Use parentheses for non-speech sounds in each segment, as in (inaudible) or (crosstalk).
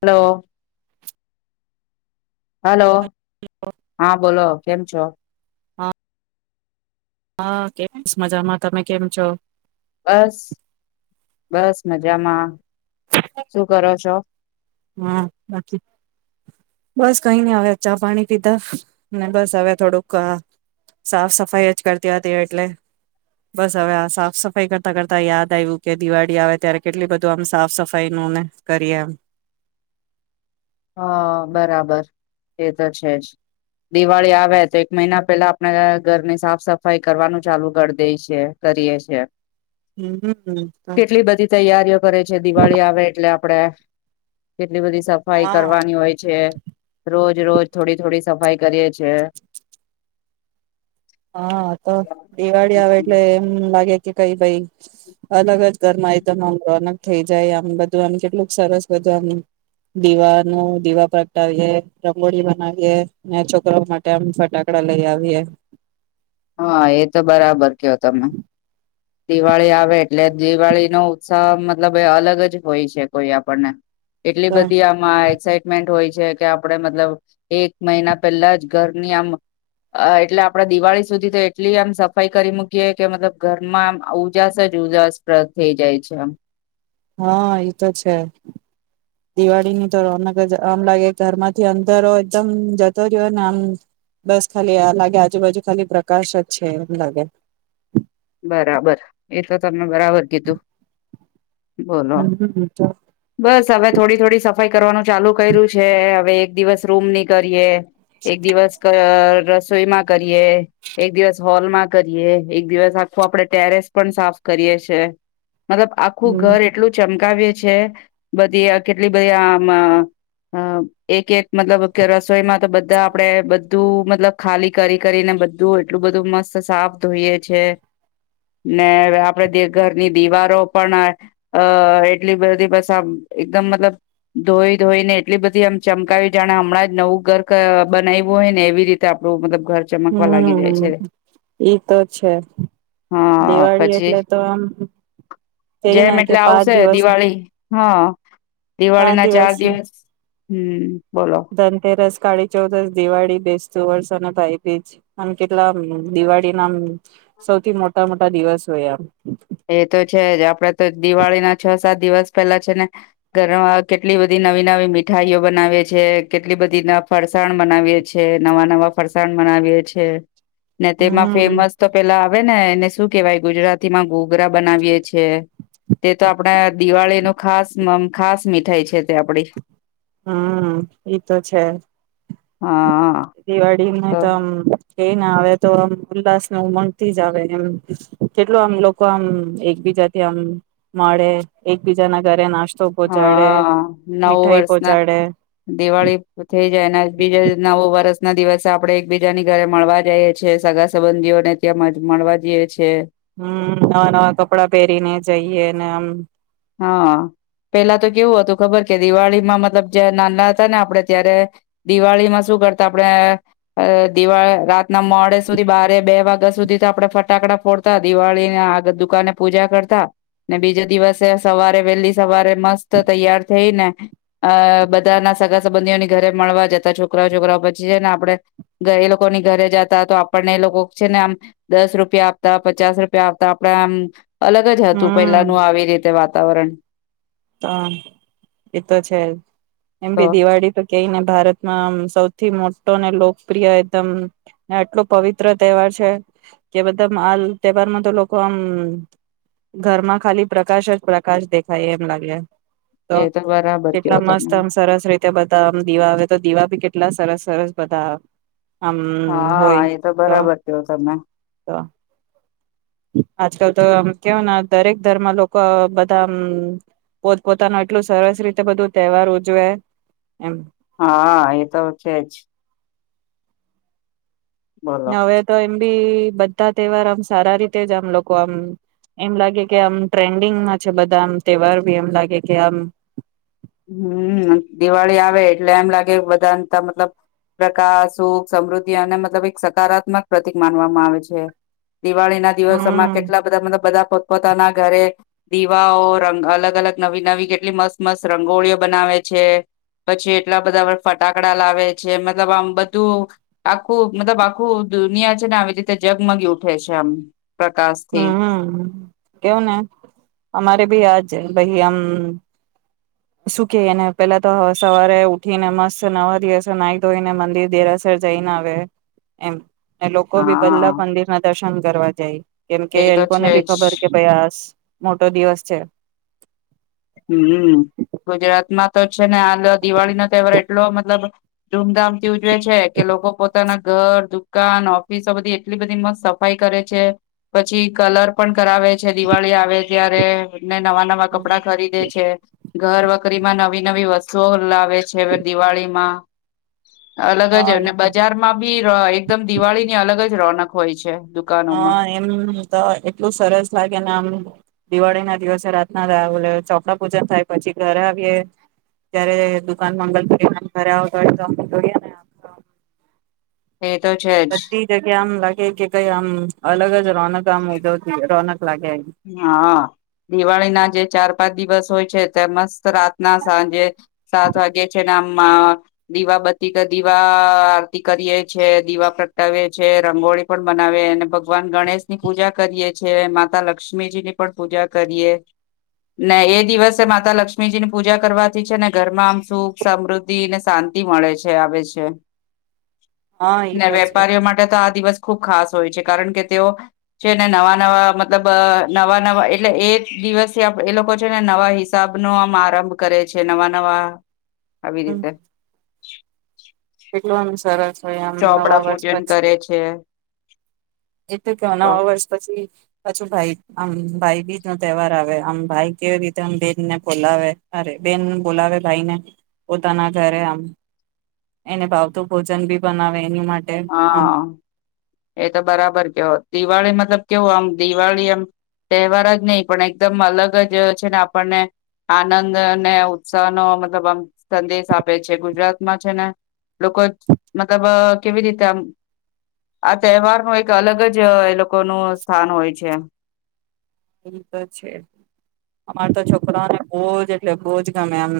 Hello. Hello હા બોલો. કેમ છો. હા કેવી મજામાં તમે કેમ છો. બસ બસ મજામાં શું કરો છો. હમ્મ બાકી બસ કઈ નને હવે ચા પાણી પીધા બસ હવે થોડુંક સાફ સફાઈ જ કરતી હતી એટલે બસ હવે આ સાફ સફાઈ કરતા કરતા યાદ આવ્યું કે દિવાળી આવે ત્યારે કેટલી બધું આમ સાફ સફાઈ નુ ને કરીએ એમ. હા બરાબર એ તો છેજ દિવાળી આવે તો એક મહિના પેલા આપણે ઘરની સાફ સફાઈ કરવાનું ચાલુ કરી દે છે કરીએ છે. હમ કેટલી બધી તૈયારીઓ કરે છે દિવાળી આવે એટલે આપડે. કેટલી બધી સફાઈ હા કરવાની હોય છે રોજ રોજ થોડી થોડી સફાઈ કરીએ છે. હા તો દિવાળી આવે એટલે એમ લાગે. કે કઈ ભાઈ અલગ જ ઘરમાં એ તો ન રોનક થઈ જાય આમ બધું આમ કેટલુંક સરસ બધું આમ દીવા ન દીવા પ્રગટાવીએ રંગોળી બનાવીએ ને છોકરા માટે આમ ફટાકડા લઈ આવીએ. હા એ તો બરાબર કયો તમે. દિવાળી આવે એટલે. દિવાળી નો ઉત્સાહ મતલબ એ અલગ જ હોય છે કોઈ આપણને. એટલી તો બધી આમાં. એક્સાઇટમેન્ટ હોય છે કે આપણેે મતલબ એક મહિના પહેલા જ ઘરની આમ એટલે આપડા દિવાળી સુધી તો એટલી આમ સફાઈ કરી મૂકીએ કે મતલ ઘર માં ઉજાસ જ ઉજાસપ્રદ થઈ જાય છેમ. હા એતો છે દિવાળી ની તો રોનક આમ લાગે ઘરમાંથી અંદરો એકદમ જતો રહ્યો ને આમ બસ ખાલી આમ લાગે આજુબાજુ ખાલી પ્રકાશ જ છે એમ લાગે. બરાબર એ તો તમને બરાબર કીધું. બોલો હમ્મ હમ્મ. બસ હવે થોડી થોડી સફાઈ કરવાનું ચાલુ કર્યું છે. હવે એક દિવસ રૂમ ની કરીએ. એક દિવસ રસોઈમાં કરીએ એક દિવસ હોલમાં કરીએ એક દિવસ આખું આપડે ટેરેસ પણ સાફ કરીએ છે. મતલબ આખું ઘર એટલું ચમ ચમ કા વિયે છે બધી કેટલી બધી આમ એક એક મતલબ કે રસોઈમાં તો બધા આપણેે બધું મતલબ ખાલી કરી કરીને બધું એટલું બધું મસ્ત સાફ ધોઈએ છે ને આપડે ઘરની દિવારો પણ અ એટલી બધી એકદમ મતલબ ધોઈ ધોઈને એટલી બધી આમ ચમકાવી જાણે હમણાં જ નવું ઘર બનાવવું હોય ને એવી રીતે આપડું મતલબ ઘર ચમકવા લાગી જાય હમ્મ છે ઈ તો છે હા દિવાળી પછી એટલે તો આમ કઈને જેમ કે એટલે પાંચ આવશે દિવસ દિવાળી હા દિવાળી ના ચાર દિવસ હમ્મ ધનતેરસ કાળી ચૌદસ દિવાળી બેસતું વર્ષ અને ભાઈબીજ આમ કેટલામ દિવાળી ના સૌથી મોટા મોટા દિવસ હોય આમ એ તો છે જ આપડે તો દિવાળી ના છ સાત દિવસ પહેલા છે ને ઘરમાં કેટલી બધી નવી નવી મીઠાઈઓ બનાવીએ છે કેટલી બધી ફરસાણ બનાવીએ છે નવા નવા ફરસાણ મનાવીએ છે ને તેમાં હમ ફેમસ તો પેલા હોવેને ને એને શું કેવાય ગુજરાતીમાં ગ ગુગરા બનાવીએ છે તે તો આપડા દિવાળી ન ખાસ ખાસ મીઠાઈ છે તે આપડી હમ્મ એ તો છે હા દિવાળી તો તોમ ક ના આવે તો આમ ઉલ્લાાસ ન ઉમંગ થી જ આવે એમ કેટલું આમ લોકો આમ એકબીજાથી આમ મળે એકબીજા ના ઘરે નાસ્ હા નવ વર્ષ ના પહોંચાડે દિવાળી થઈ જાય અને બીજા નવું વર્ષ ના દિવસે આપડણે એકબીજાની ઘરે મળવા જઈએ છીએ સગા સંબંધીઓને ત્યાં મળવા જઈએ છ છેએ હમ નવા નવા કપડાં પહેરીને જઈએ ને આમ હા પેલા તો કેવું હતું ખબર કે દિવાળીમાં મતલબ જ નાના હતા ને આપડે ત્યારે દિવાળીમાં શું કરતા આપણે દિવા રાતના મોડે સુધી બારે બે વાગ્યા સુધી તો આપડે ફટાકડા ફોડતા દિવાળીને આગ દુકાને પૂજા કરતા બીજો દિવસ સવારે વહેલી સવારે મસ્ત તૈયાર થઈ ને અ બધા ના સગા સંબંધીઓની ઘરે મળવા જતા છોકરાઓ છોકરાઓ પછી છે ને આપે એ લોકોની ઘરે જતા તો આપણને એ લોકો છે ને આમ દસ રૂપિયા આપતા પચાસ રૂપિયા આપતા આપણેે આમ અલગ જ હતું હમ પહેલાનુંું આવી રત વાતાવરણ તો એતો છે તો એમી દિવાળી તો કેને ભારતમાં આમ સૌથી મોટો અનેને લોકપ્રિય એકદમ આટલો પવિત્ર તહેવાર છે કે બધા આ તહેવારમાં તો લોકો આમ ઘરમાં ખાલી પ્રકાશ જ પ્રકાશ દેખાય એ લાગે તો એ બરાબર કેટલા કયો મસ્ત તમે. આમ સરસ રીતે બધા આમ દીવા આવે તો દીવા કેટલા સરસ સરસ બધા આમ હા એ તો બરાબર કયો તમે તો આજકાલ તો આમ કેવય ને દરેક ધર્મ લોકો બધા પોત પોતાનું એટલું સરસ રીતે બધું તહેવાર ઉજવે એમ હા એ તો છેજ હવે તો બી બધા તહેવાર આમ સારા રીતે જ આમ લોકો આમ એમ લાગે કે આમ ટ્રેન્ડિંગમાં છે બધા આમ તહેવાર બી એમ લાગે કે આમ હમ દિવાળી આવે એટલે એમ લાગે બધા મતલબ પ્રકાશ સુખ સમૃદ્ધિ અને મતલબ એક સકારાત્મક પ્રતિક માનવામાં આવે છે દિવાળી ના દિવસોમાં હમ કેટલા બધા મતલબ બધા પોતપોતાના ઘરે દીવાઓ રંગ અલગ અલગ નવી નવી કેટલી મસ્ત મસ્ત રંગોળીઓ બનાવે છે, પછી એટલા બધા ફટાકડા લાવે છે, મતલબ આમ બધું આખું મતલબ આખું દુનિયા છે ને આવી રીતે જગમગી ઉઠે છે આમ પ્રકાશથી હમ કેવું ને અમારે ભી આજ ભઈ આમ શું કે એને પેલા તો સવારે ઉઠીને મસ્ત નવા દિવસે નાહી ધોઈને મંદિર દેરાસર જઈને આવે. એમ અને લોકો ભી હા પેલા મંદિરના દર્શન કરવા જાય કેમ કે એ તો લોકોને છે ભી ખબર જ કે ભાઈ આ મોટો દિવસ છે હમ ગુજરાતમાં તો છે ને હાલ દિવાળીનો તહેવાર એટલો મતલબ ધૂમધામથી ઉજવે છે કે લોકો પોતાના ઘર, દુકાન, ઓફિસો બધી એટલી બધી મસ્ત સફાઈ કરે છે. પછી કલર પણ કરાવે છે દિવાળી આવે ત્યારે ને નવા નવા કપડાં ખરીદે છે. ઘર વકરીમાં નવી નવી વસ્તુઓ લાવે છે હવે દિવાળીમાં અલગ જ હા અને બજારમાં બી એકદમ દિવાળીની અલગ જ રોનક હોય છે. દુકાનોમાં હહ એમ તો એટલું સરસ લાગે ને આમ દિવાળી ના દિવસે રાતના ઓલા ચોપડા પૂજન થાય. પછી ઘરે આવીએે ત્યારે દુકાન મંગલ દ ઘરે આવતા હોય તો અ જોઈએ ને (inaudible) એ તો છે જ બધી જગ્યા આમ લાગે કે કઈ આમ અલગ જ રોનક આમ ઉઘવતી રોનક લાગે હા દિવાળીના જે ચાર પાંચ દિવસ હોય છે તે મસ્ત રાતના સાંજે સાત વાગે છે ને આમ દીવાબતી કે દીવા આરતી કરીએ છે, દીવા પ્રગટાવએ છે, રંગોળી પણ બનાવીએ, અને ભગવાન ગણેશ ની પૂજા કરીએ છે માતા લક લક્ષ્મીજી ની પણ પૂજા કરીએ, ને એ દિવસે માતા લક્ષ્મીજી ની પૂજા કરવાથી છે ને ઘરમાં આમ સુખ, સમૃદ્ધિ ને શાંતિ મળે છે આવે છે હા એ ને તો છે વેપારીઓ માટે તો આ દિવસ ખુબ ખાસ હોય છે. કારણ કે તેઓ છેને નવા નવા મતલબ નવા નવા એટલે એ દિવસે આપ એ લોકો છે ને નવા હિસાબનો આમ આરંભ કરે છે. નવા નવા આવી રીતે કેટલો આમ સરસ હોય આમ નવા ચોપડા પૂજન કરે છે એ તો કે નવા વર્ષ પછી પછું ભાઈ આમ ભાઈબીજ નો તહેવાર આવે આમ ભાઈ કેવી રીતે આમ બેનને બોલાવે અરે બેન બોલાવે ભાઈને પોતાના ઘરે આમ એને ભાવતું ભોજન બી બનાવે એની માટે આમ હહ એ તો બરાબર કે દિવાળી મતલબ કેવું આમ દિવાળી આમ તહેવાર જ નઈ પણ એકદમ અલગ જ છે ને આપણને આનંદ ને ઉત્સાહનો મતલબ આમ સંદેશ આપે છે ગુજરાતમાં છે ને લોકો મતલબ એવી રીતે આ તહેવાર નું એક અલગ જ એ લોકો નો સ્થાન હોય છે એ તો છે અમાર તો છોકરાને બહજ એટલે બહુજ ગમે એમ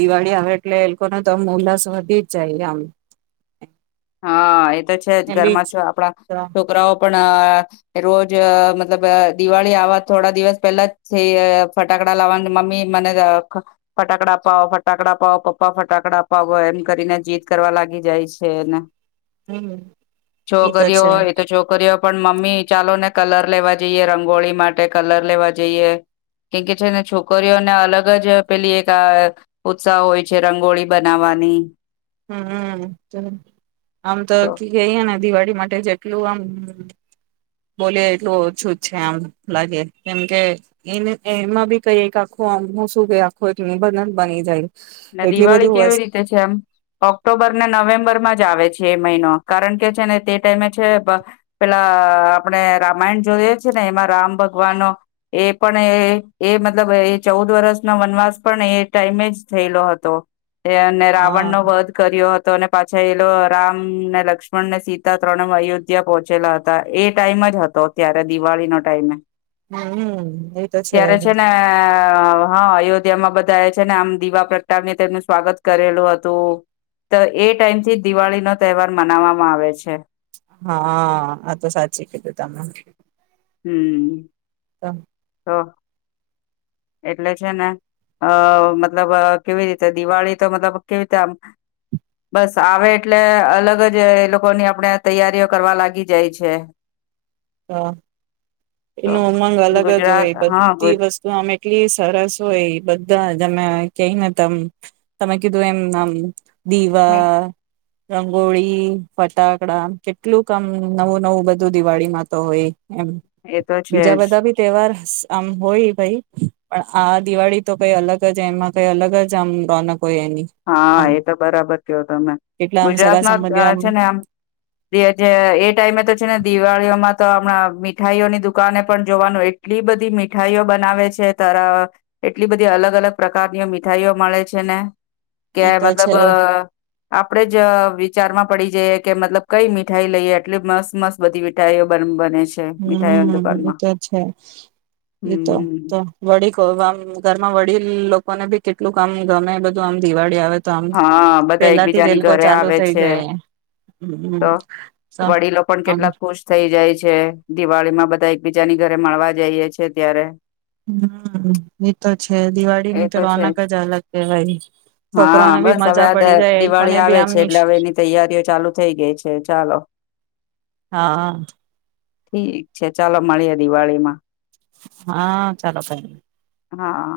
દિવાળી આવે એટલે એ લોકોને તો આ ઉલ્લાસ વધી જ જાય આમ હા એ તો છે જ એમ બીજ ઘરમાં છ આપણા છોકરાઓ પણ રોજ મતલબ દિવાળી આવવા થોડા દિવસ પેલા જ થ ફટાકડા લાવવા મમ્મી મને ફટાકડા અપાવો ફટાકડા અપાવો પપ્પા ફટાકડા અપાવો એમ કરીને જીદ કરવા લાગી જાય છે ને હમ એ તો છોકરીઓ છે હોય એ તો છોકરીઓ પણ મમ્મી ચાલો ને કલર લેવા જઈએે રંગોળી માટે કલર લેવા જઈએ કેમ કે છેને છોકરીઓને અલગ જ પેલી એક આ ઉત્સાહ હોય છે રંગોળી બનાવવાની હમ ચ (unintelligible) આમ તો ક ગઈ હે ને દિવાળી (unintelligible) માટે જેટલું આમ બોલયે એટલું ઓછું જ છે આમ લાગે કેમકે એને એમાં બી કઈ આખું આમ હું શું કે આખું એ નિબંધ બની જાય ના એટલી દિવાળી બધું કેવી વસ્ત રીતે છે એમ ઓક્ટોબર ને નવેમ્બર માં જ આવે છે એ મહિનો કારણ કે છે ને તે ટાઈમે છે પેલા આપણે રામાયણ જોઈએ છે ને એમાં રામ ભગવાનનો એ પણ એ એ મતલબ એ ચૌદ વરષનો વનવાસ પણ એ ટાઈમે જ થયેલો હતો એ અને રાવણનો હા વધ કર્યો હત તો અને પાછા એલો રામને લક્ષ્મણ ને સીતા ત્રણે અયોધ્યા પહોંચેલા હતા એ ટાઈમ જ હતો ત્યારે દિવાળીનો ટાઈમે. હમ્મ એ તો છે. હ હ અયોધ્યા માં બધાએ છે ને આમ દીવા પ્રગટાવને તેમનું સ્વાગત કરેલું હતું તો એ ટાઈમ થી દિવાળી નો તહેવાર મનાવામાં આવે છે. હા આ તો સાચી કીધું તમે. હમ્મ. ત. હા. એટલે છે ને અ મતલબ કેવી રીતે દિવાળી તો મતલબ કેવી રીતે આ બસ આવે એટલે અલગ જ એ લોકોની આપણે તૈયારીઓ કરવા લાગી જાય છે. હા તો એનો ઉમંગ અલગ જ ગુજરાત હોય હા ગુ બધી વસ્તુ અમે કેટલી સરસ હોય એ બધા જમે કઈને ત તમે કીધું એમ આમ દીવા રંગોળી, ફટાકડા કેટલું કામ નવું નવું બધું દિવાળી માં. તો હોય. એમ એ તો છે બીજા જ બધા બી તહેવાર આમ હોય ભઈ પણ આ દિવાળી તો કઈ અલગ જ એમાં કઈ અલગ જ આમ રોનક હોય એની હા આમ એ તો બરાબર કયો તમે કેટલા આમ સગા ગુજરાતમાં અ સંબંધી છે ને આમ (unintelligible) એ ટાઈમે તો છે ને દિવાળીઓમાં તો હમણાં મીઠાઈઓની દુકાને પણ જોવાનું એટલી બધી મીઠાઈઓ બનાવે છે તાર એટલી બધી અલગ અલગ પ્રકારની મીઠાઈઓ મળે છે ને. કે ઈ તો મતલબ છે આપડે જ વી ચારમાં પડી જઈ કે મતલબ કઈ મીઠાઈ લઈએ એટલી મસ્ત મસ્ત બધી મીઠાઈઓ બન બને છે મીઠાઈઓની હમ્મ દુકાનમાં એતો છે એતો હમ તો વડી કો ઘરમાં વડીલ લો કોને બી કેટલુંક આમ ગમે બધું આમ દિવાળી આવે તો આમ હા બધા પેલાથી જ એ એકબીજાની લોકો ઘરે ચાલુ આવે થઈ છે જાય હમ તો તો વડીલો પણ આમ કેટલા ખુશ થઈ જાય છે. દિવાળી માં બધા એકબીજાની ઘરે મળવા જઈએ છેએ ત્યારે. હમ્મ એ તો છે દિવાળી ની તો રોનક જ અલગ કેવાય હા છોકરાને બસ હવે આ દિવાળી આવે છે એટલે હવે એની તૈયારીઓ ચાલુ થઈ ગઈ છે ચાલો. હા ઠીક છે ચાલો મળીએે દિવાળીમાં. હા ચાલો બાય. હા.